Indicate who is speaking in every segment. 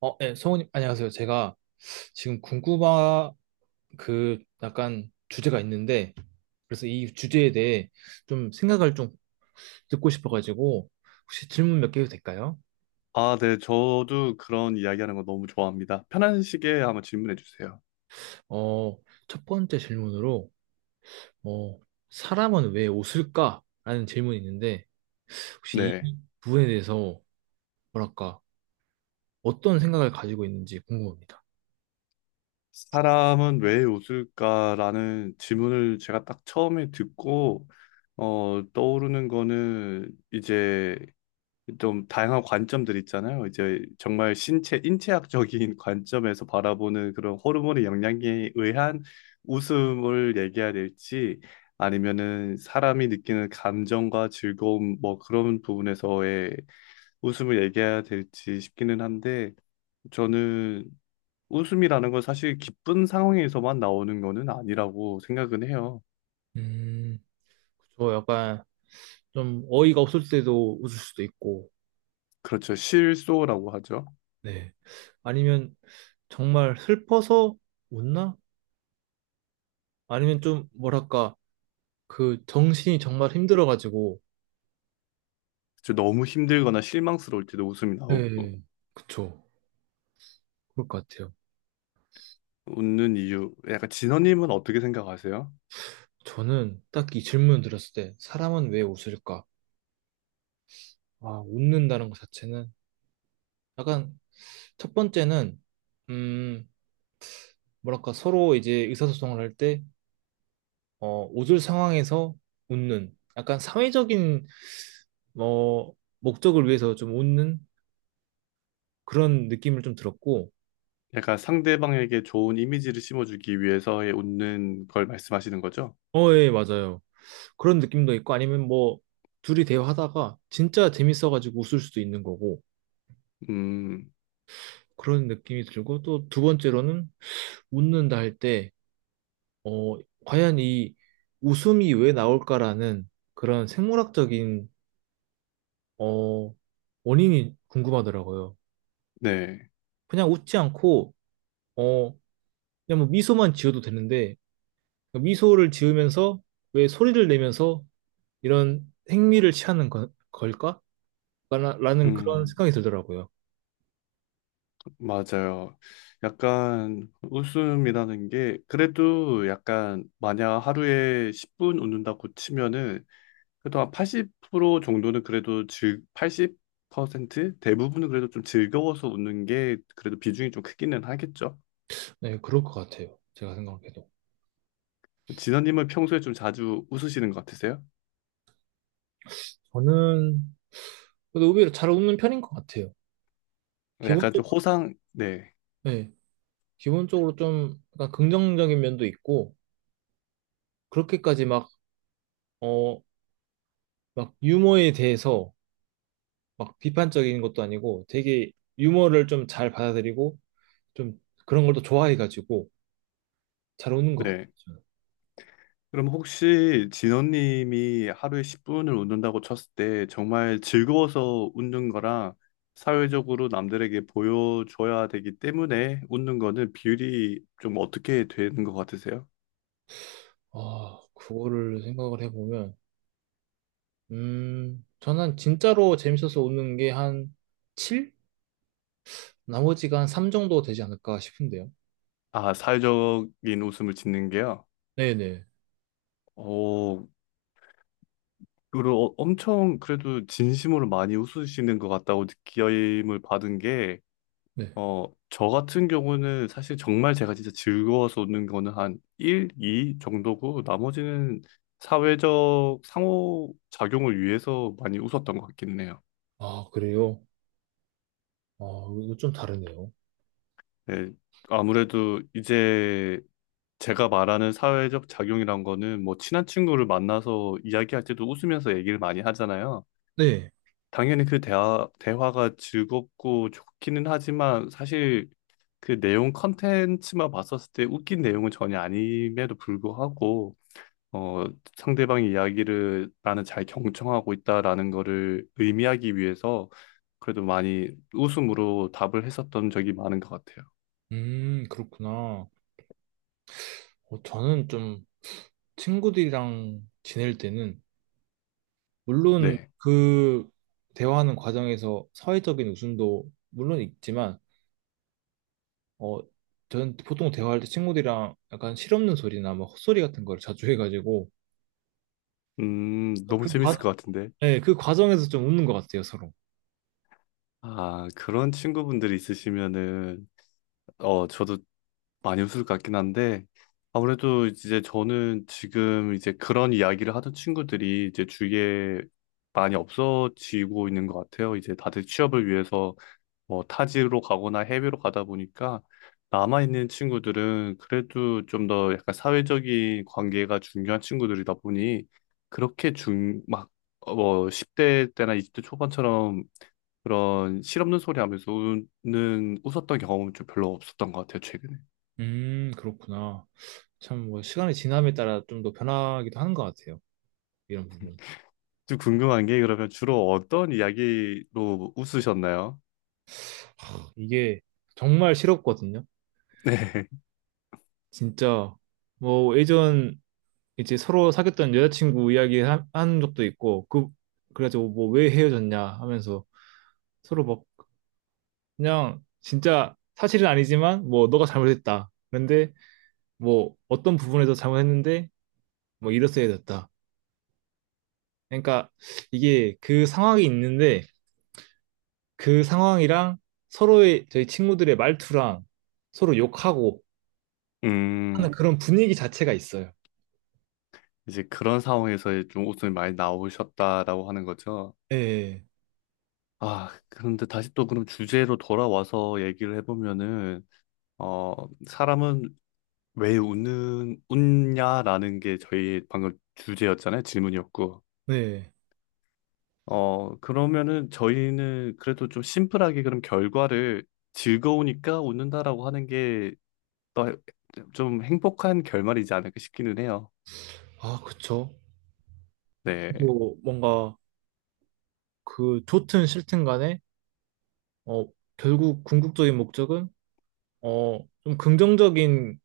Speaker 1: 네, 성우님, 안녕하세요. 제가 지금 궁금한 그 약간 주제가 있는데, 그래서 이 주제에 대해 좀 생각을 좀 듣고 싶어가지고, 혹시 질문 몇 개 해도 될까요?
Speaker 2: 아, 네. 저도 그런 이야기하는 거 너무 좋아합니다. 편한 시기에 한번 질문해 주세요.
Speaker 1: 어, 첫 번째 질문으로, 어, 사람은 왜 웃을까? 라는 질문이 있는데, 혹시
Speaker 2: 네.
Speaker 1: 이 부분에 대해서 뭐랄까, 어떤 생각을 가지고 있는지 궁금합니다.
Speaker 2: 사람은 왜 웃을까라는 질문을 제가 딱 처음에 듣고, 떠오르는 거는 이제 좀 다양한 관점들 있잖아요. 이제 정말 신체, 인체학적인 관점에서 바라보는 그런 호르몬의 영향에 의한 웃음을 얘기해야 될지, 아니면은 사람이 느끼는 감정과 즐거움, 뭐 그런 부분에서의 웃음을 얘기해야 될지 싶기는 한데 저는 웃음이라는 건 사실 기쁜 상황에서만 나오는 거는 아니라고 생각은 해요.
Speaker 1: 음, 저 약간 좀 어이가 없을 때도 웃을 수도 있고,
Speaker 2: 그렇죠. 실소라고 하죠.
Speaker 1: 네. 아니면 정말 슬퍼서 웃나? 아니면 좀 뭐랄까 그 정신이 정말 힘들어가지고
Speaker 2: 그렇죠. 너무 힘들거나 실망스러울 때도 웃음이 나오고
Speaker 1: 네. 그쵸. 그럴 것 같아요.
Speaker 2: 웃는 이유. 약간 진호님은 어떻게 생각하세요?
Speaker 1: 저는 딱 이 질문 들었을 때 사람은 왜 웃을까? 아, 웃는다는 것 자체는 약간 첫 번째는 음, 뭐랄까 서로 이제 의사소통을 할 때 웃을 상황에서 웃는 약간 사회적인 뭐 목적을 위해서 좀 웃는 그런 느낌을 좀 들었고
Speaker 2: 약간 상대방에게 좋은 이미지를 심어주기 위해서의 웃는 걸 말씀하시는 거죠?
Speaker 1: 예, 맞아요. 그런 느낌도 있고 아니면 뭐 둘이 대화하다가 진짜 재밌어가지고 웃을 수도 있는 거고
Speaker 2: 음,
Speaker 1: 그런 느낌이 들고 또 두 번째로는 웃는다 할 때, 어, 과연 이 웃음이 왜 나올까라는 그런 생물학적인, 어, 원인이 궁금하더라고요.
Speaker 2: 네.
Speaker 1: 그냥 웃지 않고, 어, 그냥 뭐 미소만 지어도 되는데 미소를 지으면서 왜 소리를 내면서 이런 행미를 취하는 걸까? 라는 그런
Speaker 2: 음.
Speaker 1: 생각이 들더라고요.
Speaker 2: 맞아요. 약간 웃음이라는 게 그래도 약간 만약 하루에 10분 웃는다고 치면은 그래도 한 80% 정도는 그래도 즐 80% 대부분은 그래도 좀 즐거워서 웃는 게 그래도 비중이 좀 크기는 하겠죠.
Speaker 1: 네, 그럴 것 같아요. 제가 생각해도.
Speaker 2: 진원님은 평소에 좀 자주 웃으시는 것 같으세요?
Speaker 1: 저는 그래도 의외로 잘 웃는 편인 것 같아요.
Speaker 2: 약간 좀
Speaker 1: 기본적으로,
Speaker 2: 호상 네.
Speaker 1: 네, 기본적으로 좀 약간 긍정적인 면도 있고, 그렇게까지 막, 어, 막 유머에 대해서 막 비판적인 것도 아니고 되게 유머를 좀 잘 받아들이고 좀 그런 걸 또 좋아해가지고 잘 웃는 것 같아요.
Speaker 2: 네.
Speaker 1: 저는.
Speaker 2: 그럼 혹시 진원님이 하루에 10분을 웃는다고 쳤을 때 정말 즐거워서 웃는 거랑 사회적으로 남들에게 보여줘야 되기 때문에 웃는 거는 비율이 좀 어떻게 되는 것 같으세요?
Speaker 1: 아, 그거를 생각을 해보면, 저는 진짜로 재밌어서 웃는 게 한 7? 나머지가 한 3 정도 되지 않을까 싶은데요.
Speaker 2: 아, 사회적인 웃음을 짓는 게요?
Speaker 1: 네네.
Speaker 2: 어, 그리고 엄청 그래도 진심으로 많이 웃으시는 것 같다고 느낌을 받은 게
Speaker 1: 네.
Speaker 2: 저 같은 경우는 사실 정말 제가 진짜 즐거워서 오는 거는 한 1, 2 정도고 나머지는 사회적 상호작용을 위해서 많이 웃었던 것 같긴 해요.
Speaker 1: 아, 그래요? 아, 이거 좀 다르네요.
Speaker 2: 네, 아무래도 이제 제가 말하는 사회적 작용이란 거는 뭐 친한 친구를 만나서 이야기할 때도 웃으면서 얘기를 많이 하잖아요.
Speaker 1: 네.
Speaker 2: 당연히 그 대화가 즐겁고 좋기는 하지만 사실 그 내용 컨텐츠만 봤었을 때 웃긴 내용은 전혀 아님에도 불구하고 어, 상대방의 이야기를 나는 잘 경청하고 있다라는 거를 의미하기 위해서 그래도 많이 웃음으로 답을 했었던 적이 많은 것 같아요.
Speaker 1: 그렇구나. 저는 좀 친구들이랑 지낼 때는, 물론
Speaker 2: 네.
Speaker 1: 그 대화하는 과정에서 사회적인 웃음도 물론 있지만, 어, 저는 보통 대화할 때 친구들이랑 약간 실없는 소리나 막 헛소리 같은 걸 자주 해가지고,
Speaker 2: 너무
Speaker 1: 그 과,
Speaker 2: 재밌을 것 같은데.
Speaker 1: 네, 그 과정에서 좀 웃는 것 같아요, 서로.
Speaker 2: 아, 그런 친구분들이 있으시면은, 저도 많이 웃을 것 같긴 한데, 아무래도 이제 저는 지금 이제 그런 이야기를 하던 친구들이 이제 주위에 많이 없어지고 있는 것 같아요. 이제 다들 취업을 위해서 뭐 타지로 가거나 해외로 가다 보니까 남아있는 친구들은 그래도 좀 더 약간 사회적인 관계가 중요한 친구들이다 보니 그렇게 막, 뭐 10대 때나 20대 초반처럼 그런 실없는 소리 하면서 웃었던 경험은 좀 별로 없었던 것 같아요, 최근에.
Speaker 1: 그렇구나. 참, 뭐, 시간이 지남에 따라 좀 더 변하기도 하는 것 같아요. 이런
Speaker 2: 음.
Speaker 1: 부분.
Speaker 2: 좀 궁금한 게 그러면 주로 어떤 이야기로 웃으셨나요?
Speaker 1: 이게 정말 싫었거든요.
Speaker 2: 네.
Speaker 1: 진짜 뭐 예전 이제 서로 사귀었던 여자친구 이야기 한 적도 있고 그 그래가지고 뭐 왜 헤어졌냐 하면서 서로 막 그냥 진짜 사실은 아니지만 뭐 너가 잘못했다. 그런데 뭐 어떤 부분에서 잘못했는데 뭐 이랬어야 됐다. 그러니까 이게 그 상황이 있는데 그 상황이랑 서로의 저희 친구들의 말투랑 서로 욕하고 하는
Speaker 2: 음,
Speaker 1: 그런 분위기 자체가 있어요.
Speaker 2: 이제 그런 상황에서 좀 웃음이 많이 나오셨다라고 하는 거죠.
Speaker 1: 네,
Speaker 2: 아, 그런데 다시 또 그럼 주제로 돌아와서 얘기를 해보면은, 어, 사람은 왜 웃냐라는 게 저희 방금 주제였잖아요. 질문이었고.
Speaker 1: 네.
Speaker 2: 그러면은 저희는 그래도 좀 심플하게 그럼 결과를 즐거우니까 웃는다라고 하는 게 좀 행복한 결말이지 않을까 싶기는 해요.
Speaker 1: 아, 그쵸.
Speaker 2: 네.
Speaker 1: 또 뭔가 그 좋든 싫든 간에 어 결국 궁극적인 목적은 좀 긍정적인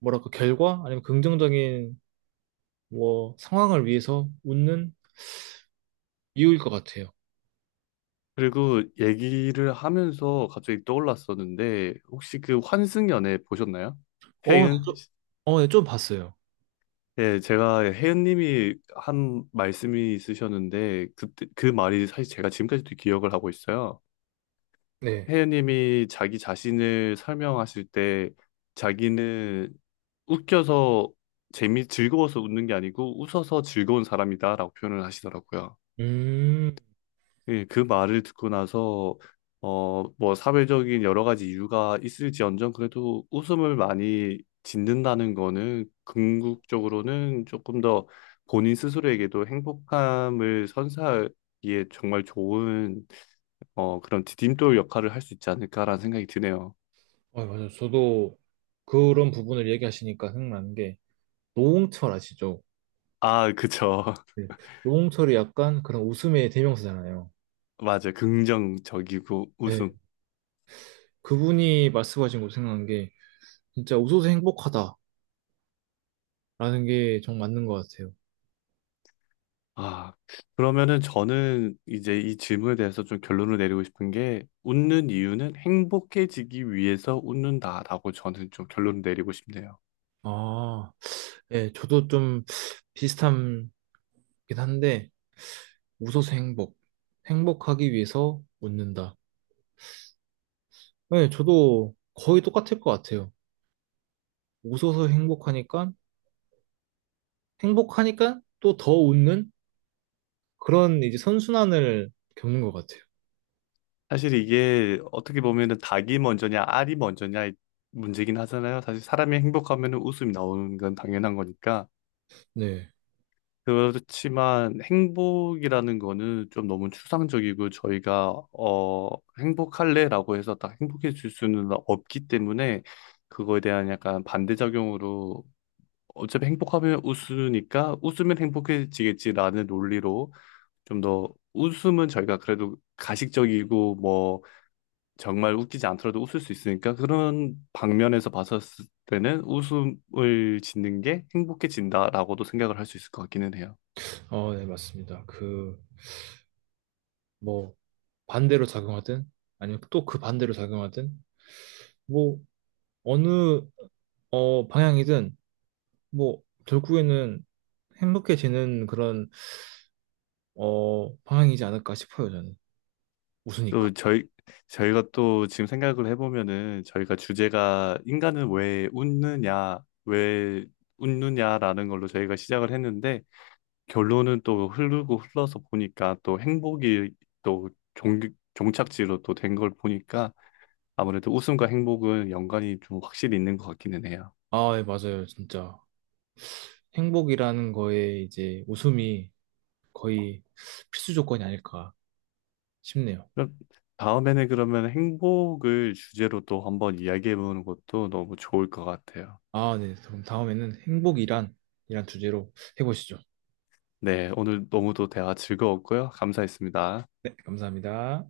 Speaker 1: 뭐랄까 결과 아니면 긍정적인 뭐 상황을 위해서 웃는 이유일 것 같아요.
Speaker 2: 그리고 얘기를 하면서 갑자기 떠올랐었는데, 혹시 그 환승연애 보셨나요?
Speaker 1: 어,
Speaker 2: 해은?
Speaker 1: 네, 좀 봤어요.
Speaker 2: 예, 제가 혜은님이 한 말씀이 있으셨는데 그때 그 말이 사실 제가 지금까지도 기억을 하고 있어요.
Speaker 1: 네.
Speaker 2: 혜은님이 자기 자신을 설명하실 때 자기는 웃겨서 재미 즐거워서 웃는 게 아니고 웃어서 즐거운 사람이다라고 표현을 하시더라고요.
Speaker 1: 음,
Speaker 2: 예, 그 말을 듣고 나서 뭐 사회적인 여러 가지 이유가 있을지언정 그래도 웃음을 많이 짓는다는 거는 궁극적으로는 조금 더 본인 스스로에게도 행복함을 선사하기에 정말 좋은 그런 디딤돌 역할을 할 수 있지 않을까라는 생각이 드네요.
Speaker 1: 아, 맞아요. 저도 그런 부분을 얘기하시니까 생각나는 게 노홍철 아시죠?
Speaker 2: 아, 그쵸.
Speaker 1: 네. 노홍철이 약간 그런 웃음의 대명사잖아요.
Speaker 2: 맞아요. 긍정적이고
Speaker 1: 네.
Speaker 2: 웃음.
Speaker 1: 그분이 말씀하신 거 생각난 게 진짜 웃어서 행복하다. 라는 게 정 맞는 것 같아요.
Speaker 2: 아, 그러면은 저는 이제 이 질문에 대해서 좀 결론을 내리고 싶은 게 웃는 이유는 행복해지기 위해서 웃는다라고 저는 좀 결론을 내리고 싶네요.
Speaker 1: 아, 예, 저도 좀 비슷하긴 한데, 웃어서 행복. 행복하기 위해서 웃는다. 예, 저도 거의 똑같을 것 같아요. 웃어서 행복하니까, 행복하니까 또 더 웃는 그런 이제 선순환을 겪는 것 같아요.
Speaker 2: 사실 이게 어떻게 보면은 닭이 먼저냐 알이 먼저냐 문제긴 하잖아요. 사실 사람이 행복하면은 웃음이 나오는 건 당연한 거니까.
Speaker 1: 네.
Speaker 2: 그렇지만 행복이라는 거는 좀 너무 추상적이고 저희가 행복할래라고 해서 딱 행복해질 수는 없기 때문에 그거에 대한 약간 반대작용으로 어차피 행복하면 웃으니까 웃으면 행복해지겠지라는 논리로 좀 더 웃음은 저희가 그래도 가식적이고 뭐 정말 웃기지 않더라도 웃을 수 있으니까 그런 방면에서 봤었을 때는 웃음을 짓는 게 행복해진다라고도 생각을 할 수 있을 것 같기는 해요.
Speaker 1: 네, 맞습니다. 그, 뭐, 반대로 작용하든, 아니면 또 그 반대로 작용하든, 뭐, 어느, 방향이든 뭐 결국에는 행복해지는 그런 방향이지 않을까 싶어요 저는
Speaker 2: 또
Speaker 1: 웃으니까
Speaker 2: 저희가 또 지금 생각을 해보면은 저희가 주제가 인간은 왜 웃느냐라는 걸로 저희가 시작을 했는데 결론은 또 흐르고 흘러서 보니까 또 행복이 또 종, 종착지로 또 된 걸 보니까 아무래도 웃음과 행복은 연관이 좀 확실히 있는 것 같기는 해요.
Speaker 1: 아 예, 맞아요 진짜 행복이라는 거에 이제 웃음이 거의 필수 조건이 아닐까 싶네요
Speaker 2: 그럼 다음에는 그러면 행복을 주제로 또 한번 이야기해보는 것도 너무 좋을 것 같아요.
Speaker 1: 아 네 그럼 다음에는 행복이란 이란 주제로 해보시죠
Speaker 2: 네, 오늘 너무도 대화 즐거웠고요. 감사했습니다.
Speaker 1: 네 감사합니다